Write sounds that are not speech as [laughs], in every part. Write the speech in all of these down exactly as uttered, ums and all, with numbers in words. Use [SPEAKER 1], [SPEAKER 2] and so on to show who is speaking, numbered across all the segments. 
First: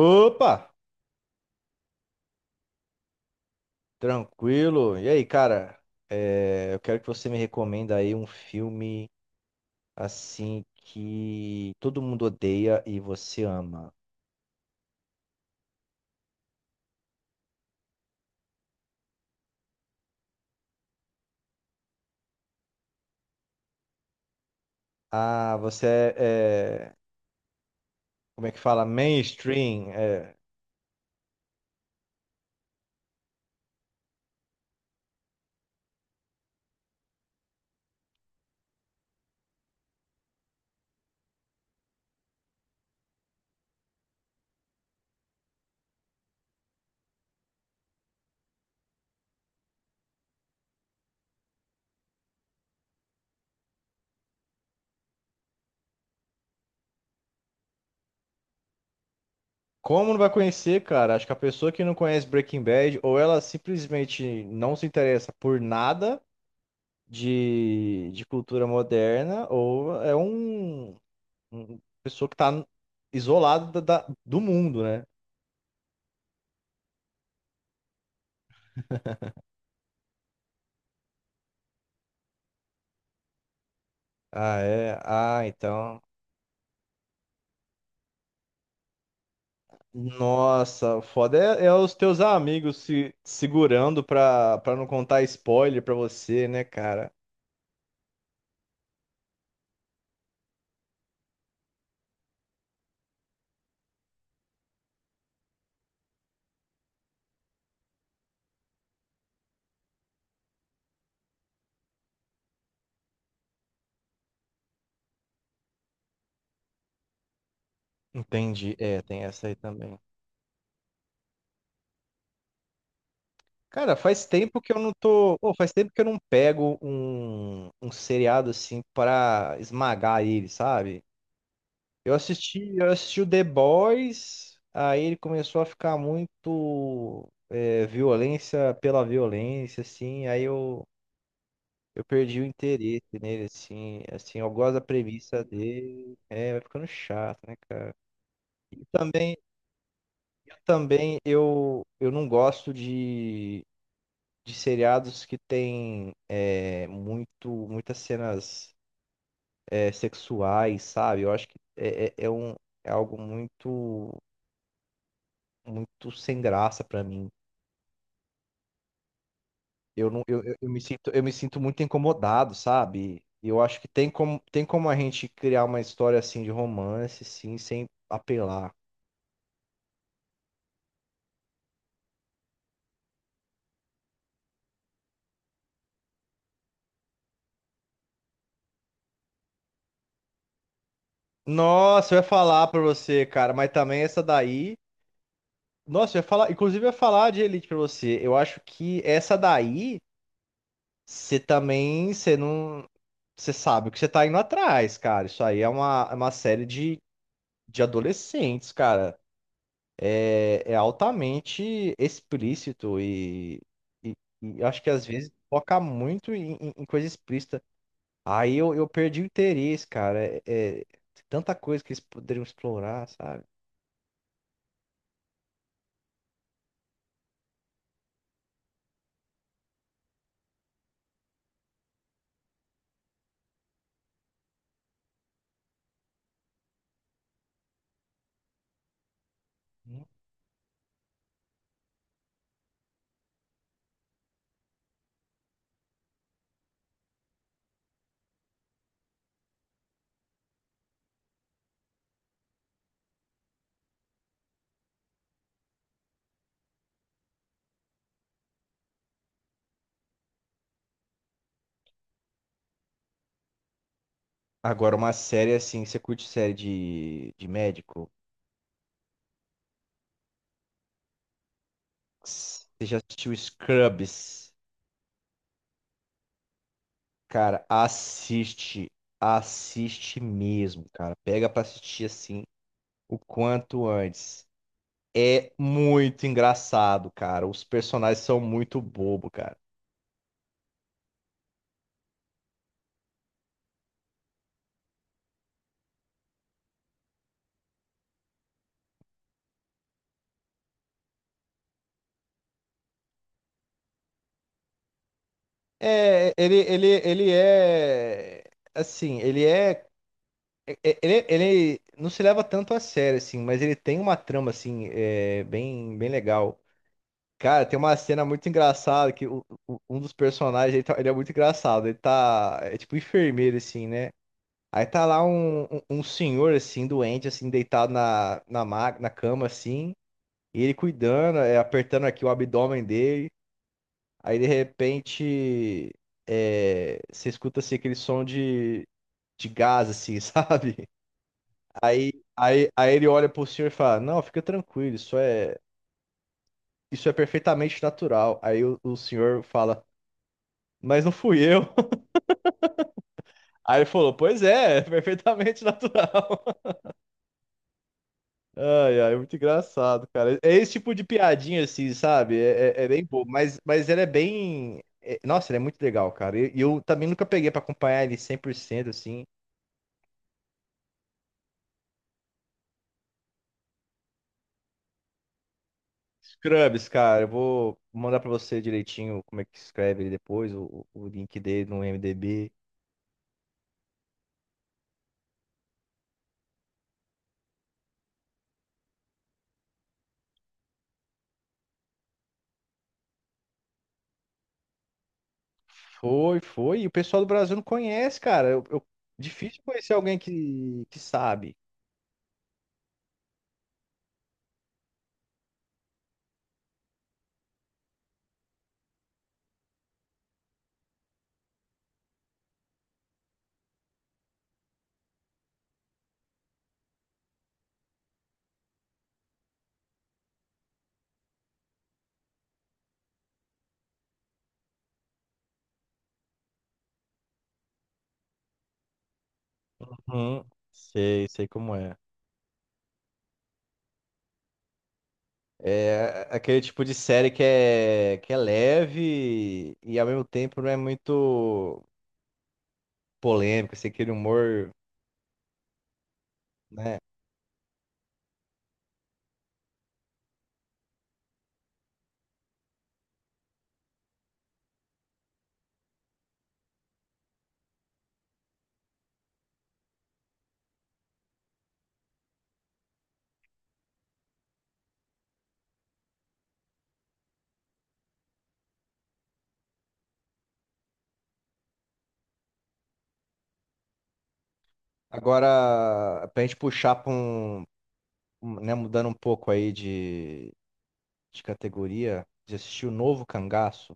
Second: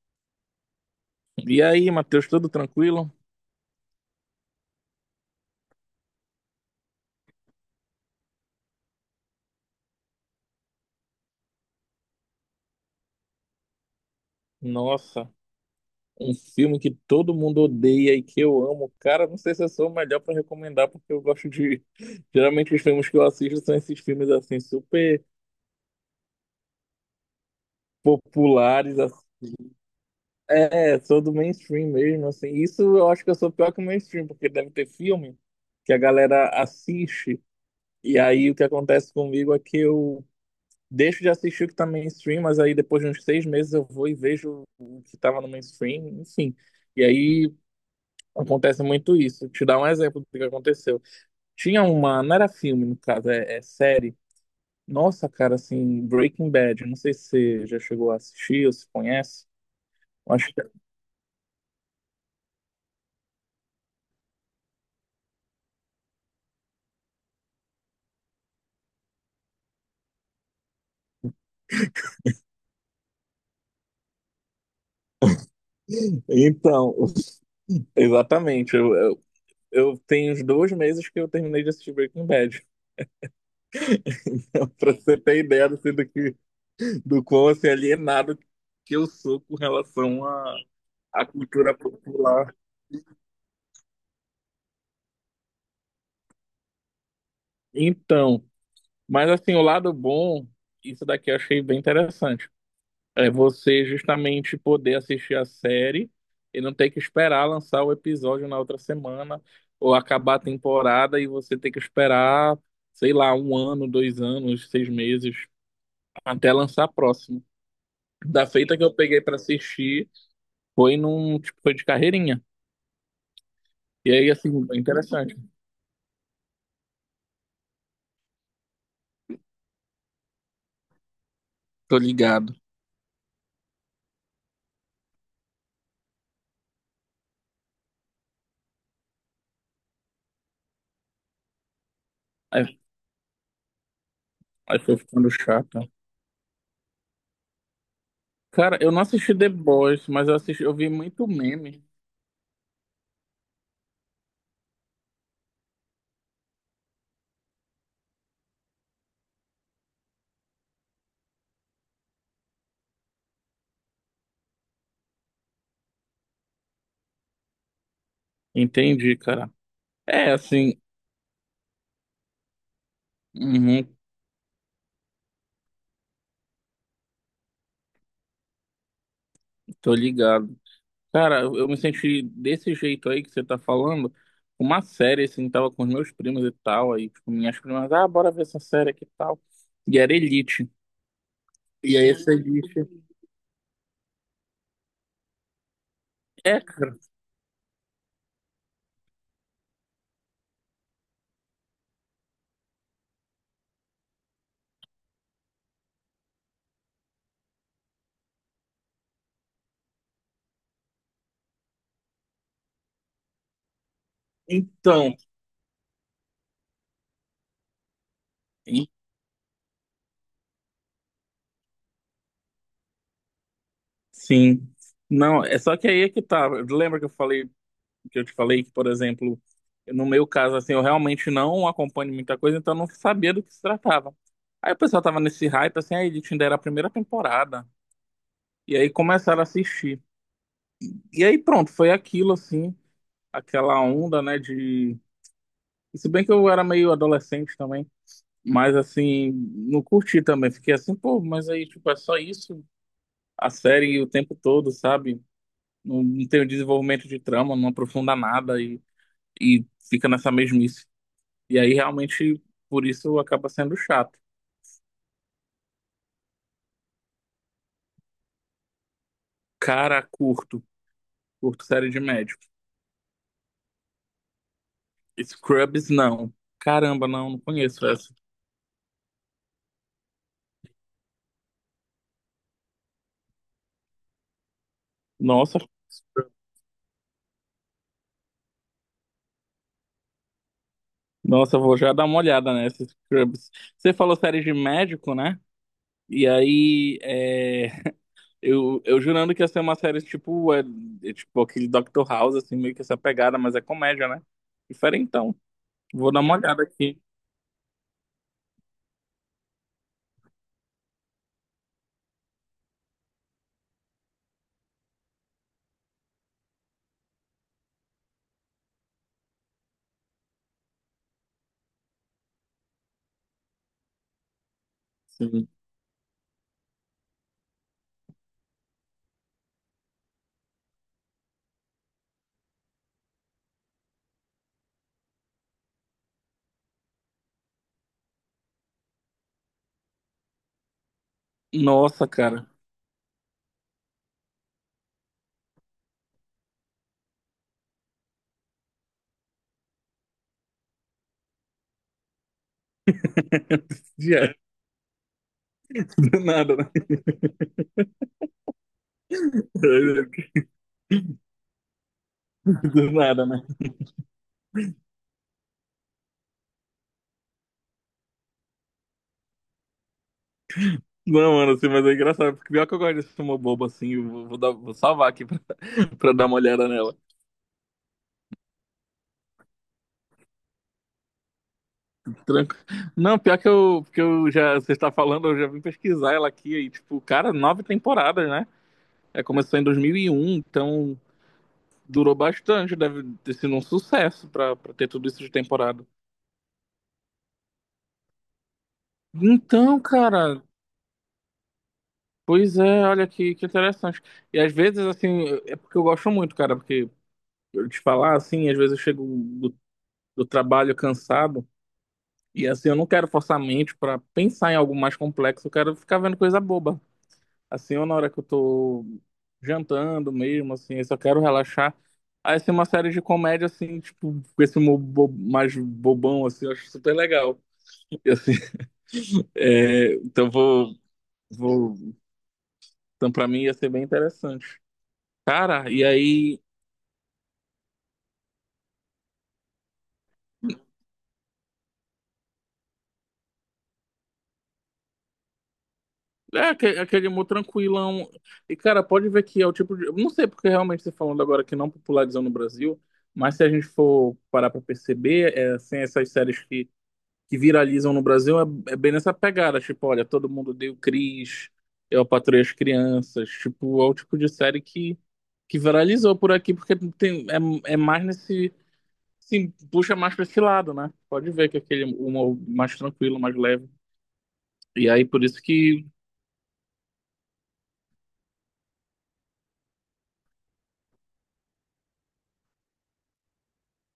[SPEAKER 1] Opa,
[SPEAKER 2] E aí, Matheus, tudo tranquilo?
[SPEAKER 1] tranquilo. E aí, cara? É, eu quero que você me recomenda aí um filme assim que todo mundo odeia e você ama.
[SPEAKER 2] Nossa, um filme que todo mundo odeia e que eu amo. Cara, não sei se eu sou o melhor pra recomendar, porque eu gosto de. [laughs] Geralmente os filmes que eu assisto são esses filmes assim, super
[SPEAKER 1] Ah, você é, é, como é que fala?
[SPEAKER 2] populares, assim.
[SPEAKER 1] Mainstream. É.
[SPEAKER 2] É, sou do mainstream mesmo, assim. Isso eu acho que eu sou pior que o mainstream, porque deve ter filme que a galera assiste. E aí o que acontece comigo é que eu deixo de assistir o que tá mainstream, mas aí depois de uns seis meses eu vou e vejo o que tava no mainstream, enfim. E aí acontece muito isso. Te dar um exemplo do que aconteceu. Tinha uma, não era filme, no caso, é, é série. Nossa, cara, assim, Breaking Bad. Não sei se você já chegou a assistir ou se conhece.
[SPEAKER 1] Como não vai
[SPEAKER 2] Acho que...
[SPEAKER 1] conhecer,
[SPEAKER 2] [clears throat]
[SPEAKER 1] cara? Acho que a pessoa que não conhece Breaking Bad, ou ela simplesmente não se interessa por nada de, de cultura moderna, ou é um, um pessoa que tá isolada da- da- do mundo, né?
[SPEAKER 2] [laughs] Então, [laughs] exatamente. Eu, eu, eu tenho uns dois meses que eu terminei de assistir Breaking Bad.
[SPEAKER 1] Ah,
[SPEAKER 2] [laughs] Pra
[SPEAKER 1] é?
[SPEAKER 2] você
[SPEAKER 1] Ah,
[SPEAKER 2] ter ideia assim,
[SPEAKER 1] então.
[SPEAKER 2] do que, do quão assim, alienado que eu sou com relação à,
[SPEAKER 1] Nossa, o
[SPEAKER 2] à
[SPEAKER 1] foda é, é
[SPEAKER 2] cultura
[SPEAKER 1] os teus
[SPEAKER 2] popular.
[SPEAKER 1] amigos se segurando pra, pra não contar spoiler pra você, né, cara?
[SPEAKER 2] Então, mas assim, o lado bom, isso daqui eu achei bem interessante. É você justamente poder assistir a série e não ter que esperar lançar o episódio na outra semana ou acabar a temporada e você ter que esperar, sei lá, um ano, dois anos, seis meses até lançar a próxima. Da
[SPEAKER 1] Entendi.
[SPEAKER 2] feita que eu
[SPEAKER 1] É,
[SPEAKER 2] peguei
[SPEAKER 1] tem
[SPEAKER 2] pra
[SPEAKER 1] essa aí também.
[SPEAKER 2] assistir foi num tipo foi de carreirinha.
[SPEAKER 1] Cara,
[SPEAKER 2] E
[SPEAKER 1] faz
[SPEAKER 2] aí
[SPEAKER 1] tempo
[SPEAKER 2] assim,
[SPEAKER 1] que
[SPEAKER 2] é
[SPEAKER 1] eu não
[SPEAKER 2] interessante.
[SPEAKER 1] tô. Pô, faz tempo que eu não pego um, um seriado assim pra esmagar ele, sabe?
[SPEAKER 2] Tô
[SPEAKER 1] Eu
[SPEAKER 2] ligado.
[SPEAKER 1] assisti, eu assisti o The Boys, aí ele começou a ficar muito é, violência pela violência, assim. Aí eu. Eu perdi o
[SPEAKER 2] Aí,
[SPEAKER 1] interesse nele, assim, assim, eu gosto
[SPEAKER 2] aí
[SPEAKER 1] da
[SPEAKER 2] foi ficando
[SPEAKER 1] premissa
[SPEAKER 2] chato.
[SPEAKER 1] dele, é, vai ficando chato, né, cara?
[SPEAKER 2] Cara,
[SPEAKER 1] E
[SPEAKER 2] eu não assisti
[SPEAKER 1] também,
[SPEAKER 2] The Boys, mas eu
[SPEAKER 1] eu
[SPEAKER 2] assisti, eu vi
[SPEAKER 1] também,
[SPEAKER 2] muito
[SPEAKER 1] eu,
[SPEAKER 2] meme.
[SPEAKER 1] eu não gosto de, de seriados que tem é, muito, muitas cenas é, sexuais, sabe? Eu acho que é, é, é um, é algo muito, muito sem graça pra mim.
[SPEAKER 2] Entendi, cara.
[SPEAKER 1] Eu não,
[SPEAKER 2] É
[SPEAKER 1] eu, eu eu
[SPEAKER 2] assim,
[SPEAKER 1] me sinto, eu me sinto muito incomodado, sabe? E eu acho
[SPEAKER 2] uhum,
[SPEAKER 1] que tem como, tem como a gente criar uma história assim de romance, sim, sem apelar.
[SPEAKER 2] tô ligado. Cara, eu eu me senti desse jeito aí que você tá falando. Uma série, assim, tava com os meus primos e tal. Aí, tipo, minhas primas, ah, bora ver essa série aqui e tal. E era Elite. E aí,
[SPEAKER 1] Nossa, eu ia
[SPEAKER 2] essa
[SPEAKER 1] falar pra
[SPEAKER 2] Elite.
[SPEAKER 1] você, cara, mas também essa daí. Nossa, eu ia falar,
[SPEAKER 2] É,
[SPEAKER 1] inclusive eu ia
[SPEAKER 2] cara.
[SPEAKER 1] falar de Elite pra você. Eu acho que essa daí, você também, você não, você sabe o que você tá indo atrás, cara. Isso aí é uma, é uma série de, de adolescentes, cara. é é altamente explícito e, e- e acho que às
[SPEAKER 2] Então,
[SPEAKER 1] vezes foca muito em, em- em coisa explícita. Aí eu, eu
[SPEAKER 2] e-
[SPEAKER 1] perdi o interesse, cara. É, é tanta coisa que eles poderiam explorar, sabe?
[SPEAKER 2] sim. Não, é só que aí é que tá. Lembra que eu falei, que eu te falei que, por exemplo, no meu caso, assim, eu realmente não acompanho muita coisa, então eu não sabia do que se tratava. Aí o pessoal tava nesse hype, assim, a Elite ainda era a primeira temporada. E aí começaram a assistir. E aí pronto, foi aquilo assim, aquela onda, né, de... e se bem que eu era meio adolescente também, mas assim, não curti também. Fiquei assim, pô, mas aí, tipo, é só isso? A série o tempo todo, sabe? Não, não tem o desenvolvimento de trama, não aprofunda nada e, e fica nessa mesmice. E aí realmente, por isso acaba sendo chato.
[SPEAKER 1] Agora, uma série assim, você curte série de, de médico?
[SPEAKER 2] Cara, curto. Curto série de médico.
[SPEAKER 1] Você já assistiu Scrubs?
[SPEAKER 2] Scrubs, não. Caramba, não, não
[SPEAKER 1] Cara,
[SPEAKER 2] conheço essa.
[SPEAKER 1] assiste. Assiste mesmo, cara. Pega pra assistir assim o quanto antes. É
[SPEAKER 2] Nossa,
[SPEAKER 1] muito engraçado, cara. Os personagens são muito bobo, cara.
[SPEAKER 2] Nossa, eu vou já dar uma olhada nessa Scrubs. Você falou série de médico, né? E aí, é, eu, eu jurando que ia ser uma série tipo, é, é tipo aquele Doctor House, assim, meio que essa pegada, mas é comédia, né? Diferentão. Vou dar
[SPEAKER 1] É,
[SPEAKER 2] uma
[SPEAKER 1] ele,
[SPEAKER 2] olhada
[SPEAKER 1] ele,
[SPEAKER 2] aqui.
[SPEAKER 1] ele é assim, ele é, é- é, ele, ele não se leva tanto a sério assim, mas ele tem uma trama assim, é, bem, bem legal. Cara, tem uma cena muito engraçada que o- o- um dos personagens, ele, tá- ele é muito engraçado, ele tá, é tipo enfermeiro assim, né? Aí tá lá
[SPEAKER 2] Sim.
[SPEAKER 1] um, um, um senhor assim, doente assim, deitado na, na, ma- na cama assim. E ele cuidando, é, apertando aqui o abdômen dele. Aí de repente é, você escuta assim, aquele som de, de gás, assim, [laughs] sabe?
[SPEAKER 2] Nossa,
[SPEAKER 1] Aí,
[SPEAKER 2] cara.
[SPEAKER 1] aí, aí ele olha pro senhor e fala: Não, fica tranquilo, isso é, isso é perfeitamente natural. Aí o, o senhor fala: Mas não fui eu. [laughs] Aí
[SPEAKER 2] [laughs]
[SPEAKER 1] ele falou:
[SPEAKER 2] Yeah,
[SPEAKER 1] Pois é, é perfeitamente [laughs]
[SPEAKER 2] do
[SPEAKER 1] natural.
[SPEAKER 2] nada,
[SPEAKER 1] Ai, ai, é muito engraçado,
[SPEAKER 2] né?
[SPEAKER 1] cara. É esse tipo de piadinha, assim, sabe? É, é- é
[SPEAKER 2] Do
[SPEAKER 1] bem
[SPEAKER 2] nada,
[SPEAKER 1] bobo,
[SPEAKER 2] né?
[SPEAKER 1] mas, mas ele é bem. É- nossa, ele é muito legal, cara. E e eu, também nunca peguei pra acompanhar ele cem por cento, assim.
[SPEAKER 2] Não, mano, assim, mas é engraçado, porque pior que eu gosto desse filme bobo, assim, eu vou, vou dar- vou salvar aqui pra, [laughs] pra dar uma olhada
[SPEAKER 1] Scrubs,
[SPEAKER 2] nela.
[SPEAKER 1] cara, eu vou mandar pra você direitinho como é que escreve ele depois, o, o o link dele no IMDb.
[SPEAKER 2] Tranquilo. Não, pior que eu, que eu já, você está falando, eu já vim pesquisar ela aqui, e tipo, cara, nove temporadas, né? É, começou em dois mil e um, então durou bastante, deve ter sido um sucesso pra, pra, ter tudo isso de temporada.
[SPEAKER 1] Foi, foi. E o pessoal do Brasil não conhece, cara. Eu, eu- difícil
[SPEAKER 2] Então,
[SPEAKER 1] conhecer alguém
[SPEAKER 2] cara,
[SPEAKER 1] que, que sabe.
[SPEAKER 2] pois é, olha que, que interessante. E às vezes, assim, é porque eu gosto muito, cara, porque eu te falar, assim, às vezes eu chego do, do trabalho cansado, e assim, eu não quero forçar a mente pra pensar em algo mais complexo, eu quero ficar vendo coisa boba. Assim, ou na hora que eu tô jantando mesmo, assim, eu só quero relaxar. Aí, assim, uma série de comédia, assim, tipo, com esse humor bo- mais bobão, assim, eu acho super legal. E, assim, [laughs] é, então
[SPEAKER 1] Uhum.
[SPEAKER 2] vou,
[SPEAKER 1] Sei, sei como
[SPEAKER 2] vou...
[SPEAKER 1] é.
[SPEAKER 2] Então, pra mim ia ser bem interessante. Cara, e
[SPEAKER 1] É
[SPEAKER 2] aí...
[SPEAKER 1] aquele tipo de série que é, que é leve e ao mesmo tempo não é muito polêmico, assim, aquele humor,
[SPEAKER 2] É, aquele,
[SPEAKER 1] né?
[SPEAKER 2] aquele humor tranquilão. E, cara, pode ver que é o tipo de. Eu Não sei porque realmente você falando agora que não popularizou no Brasil, mas se a gente for parar pra perceber, é, assim, essas séries que, que viralizam no Brasil é, é bem nessa pegada. Tipo, olha, Todo Mundo Odeia o Chris, eu patroei as crianças. Tipo, é o tipo de série que, que viralizou por aqui, porque tem, é, é mais nesse. Sim, puxa mais pra esse lado, né? Pode ver que é aquele humor mais tranquilo, mais leve. E aí, por isso que
[SPEAKER 1] Agora, pra gente puxar pra um, um, né, mudando um pouco aí de, de categoria, de assistir o Novo Cangaço.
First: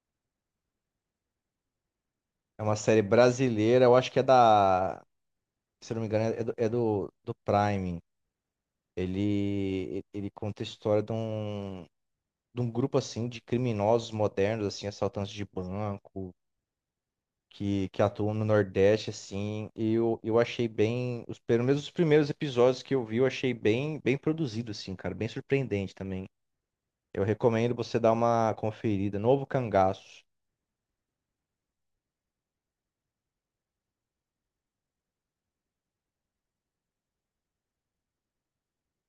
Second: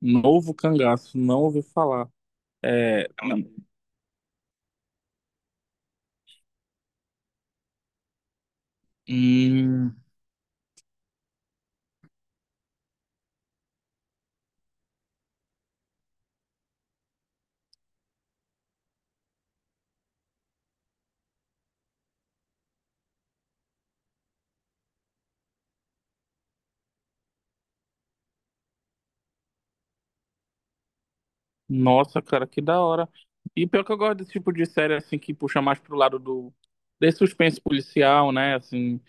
[SPEAKER 2] Novo Cangaço, não ouvi falar.
[SPEAKER 1] É uma série
[SPEAKER 2] É,
[SPEAKER 1] brasileira, eu acho que é da, se eu não me engano, é do, é do, do Prime.
[SPEAKER 2] hum,
[SPEAKER 1] Ele, ele conta a história de um, de um, grupo, assim, de criminosos modernos, assim, assaltantes de banco que, que atuam no Nordeste, assim, e eu, eu achei bem, os, pelo menos os primeiros episódios que eu vi, eu achei bem, bem produzido, assim, cara, bem surpreendente também. Eu recomendo você dar uma conferida, Novo Cangaço.
[SPEAKER 2] nossa, cara, que da hora. E pior que eu gosto desse tipo de série, assim, que puxa mais pro lado do... Desse suspense policial, né? Assim,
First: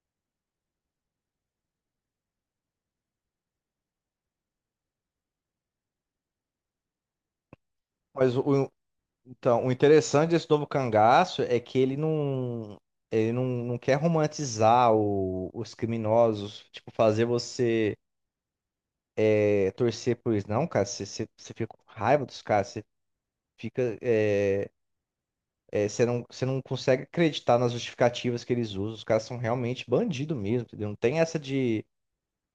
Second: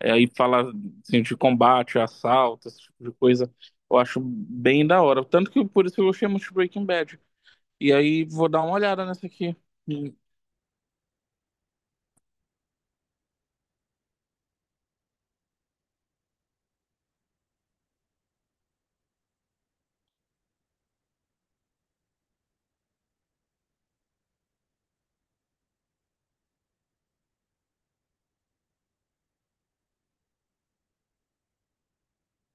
[SPEAKER 2] é, e fala, assim, de combate, assalto, esse tipo de coisa. Eu acho bem da hora. Tanto que por isso eu gostei muito de Breaking Bad. E aí
[SPEAKER 1] Mas
[SPEAKER 2] vou dar
[SPEAKER 1] o,
[SPEAKER 2] uma olhada nessa aqui.
[SPEAKER 1] então, o
[SPEAKER 2] Hum,
[SPEAKER 1] interessante desse Novo Cangaço é que ele não, ele não, não quer romantizar o- os criminosos, tipo, fazer você é, torcer por eles. Não, cara, você, você, você fica com raiva dos caras, você fica... eh, É, você não, você não consegue acreditar nas justificativas que eles usam. Os caras são realmente bandido mesmo, entendeu? Não tem essa de,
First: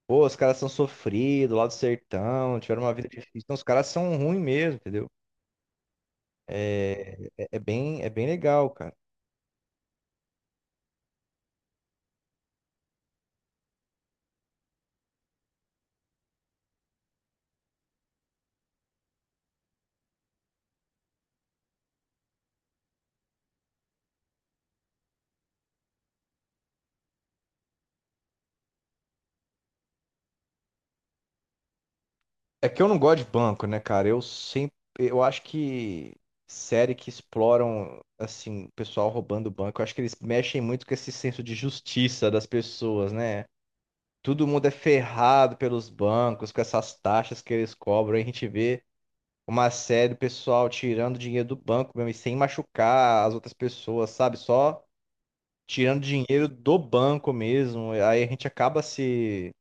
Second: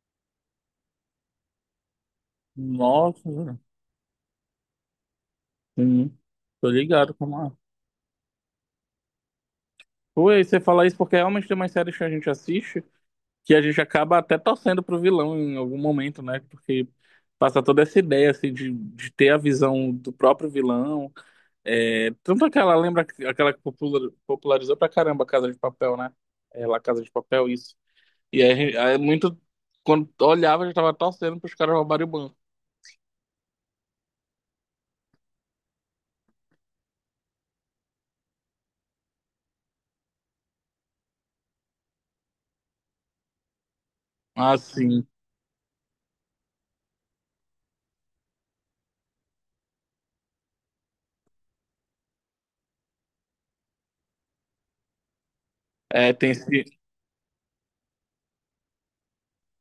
[SPEAKER 1] pô, os caras são sofridos lá do sertão, tiveram uma vida
[SPEAKER 2] Nossa,
[SPEAKER 1] difícil. Não,
[SPEAKER 2] cara.
[SPEAKER 1] os caras são ruins mesmo, entendeu?
[SPEAKER 2] Sim, tô ligado
[SPEAKER 1] É,
[SPEAKER 2] como
[SPEAKER 1] é,
[SPEAKER 2] é.
[SPEAKER 1] é bem, é bem legal, cara.
[SPEAKER 2] Pô, e você fala isso porque realmente tem umas séries que a gente assiste que a gente acaba até torcendo pro vilão em algum momento, né? Porque passa toda essa ideia assim de, de ter a visão do próprio vilão. É, tanto aquela, lembra aquela que popular- popularizou pra caramba a Casa de Papel, né? É, lá Casa de Papel, isso. E aí, a gente- aí muito quando olhava, já tava torcendo pros caras roubarem o banco.
[SPEAKER 1] É que eu não gosto de banco, né, cara? Eu sempre, eu acho que série que exploram, assim, o pessoal roubando banco, eu acho que eles mexem muito com esse senso de justiça das pessoas, né? Todo mundo é
[SPEAKER 2] Assim,
[SPEAKER 1] ferrado pelos bancos com essas taxas que eles cobram. Aí a gente vê uma série do pessoal tirando dinheiro do banco mesmo e sem machucar as outras pessoas, sabe? Só tirando
[SPEAKER 2] é, tem
[SPEAKER 1] dinheiro
[SPEAKER 2] se,
[SPEAKER 1] do banco mesmo. Aí a gente acaba se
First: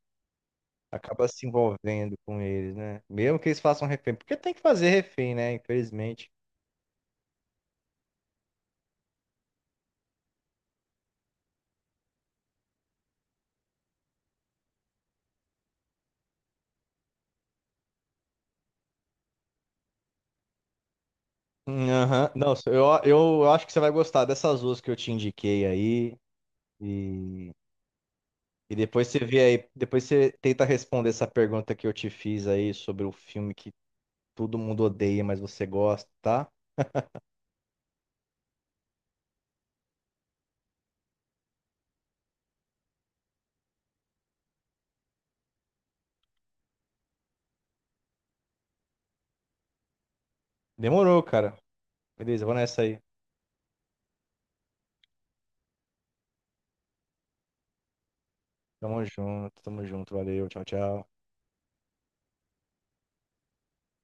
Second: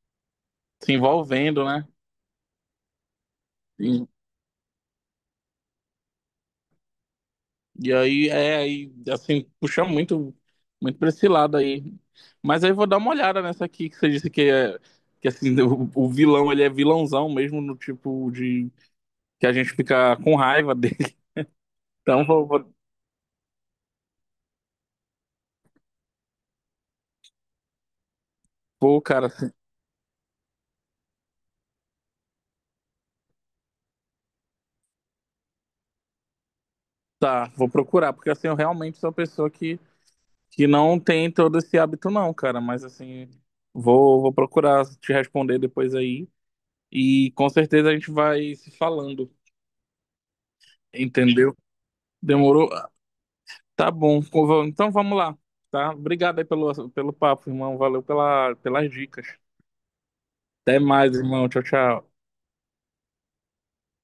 [SPEAKER 2] se
[SPEAKER 1] acaba se
[SPEAKER 2] envolvendo, né?
[SPEAKER 1] envolvendo com eles, né? Mesmo que eles façam refém, porque tem que fazer refém, né? Infelizmente.
[SPEAKER 2] E aí, é, aí, assim, puxa muito, muito pra esse lado aí. Mas aí eu vou dar uma olhada nessa aqui que você disse que é, que assim, [laughs] o, o vilão, ele é vilãozão mesmo, no tipo de, que a gente fica com raiva [laughs] dele.
[SPEAKER 1] Hum,
[SPEAKER 2] Então,
[SPEAKER 1] Aham.
[SPEAKER 2] vou,
[SPEAKER 1] Não,
[SPEAKER 2] vou,
[SPEAKER 1] eu, eu, acho que você vai gostar dessas duas que eu te indiquei aí. E E
[SPEAKER 2] vou,
[SPEAKER 1] depois você
[SPEAKER 2] cara,
[SPEAKER 1] vê
[SPEAKER 2] assim,
[SPEAKER 1] aí, depois você tenta responder essa pergunta que eu te fiz aí sobre o filme que todo mundo odeia, mas você gosta, tá?
[SPEAKER 2] tá, vou procurar, porque assim, eu realmente sou uma pessoa que, que não tem todo esse hábito não, cara, mas assim, vou, vou procurar te responder depois aí. E com certeza a gente vai se falando,
[SPEAKER 1] Demorou, cara.
[SPEAKER 2] entendeu?
[SPEAKER 1] Beleza, eu vou
[SPEAKER 2] Demorou?
[SPEAKER 1] nessa aí.
[SPEAKER 2] Tá bom. Então vamos lá, tá? Obrigado aí pelo, pelo papo, irmão. Valeu pela, pelas
[SPEAKER 1] Tamo
[SPEAKER 2] dicas.
[SPEAKER 1] junto, tamo junto, valeu, tchau,
[SPEAKER 2] Até mais,
[SPEAKER 1] tchau.
[SPEAKER 2] irmão. Tchau, tchau.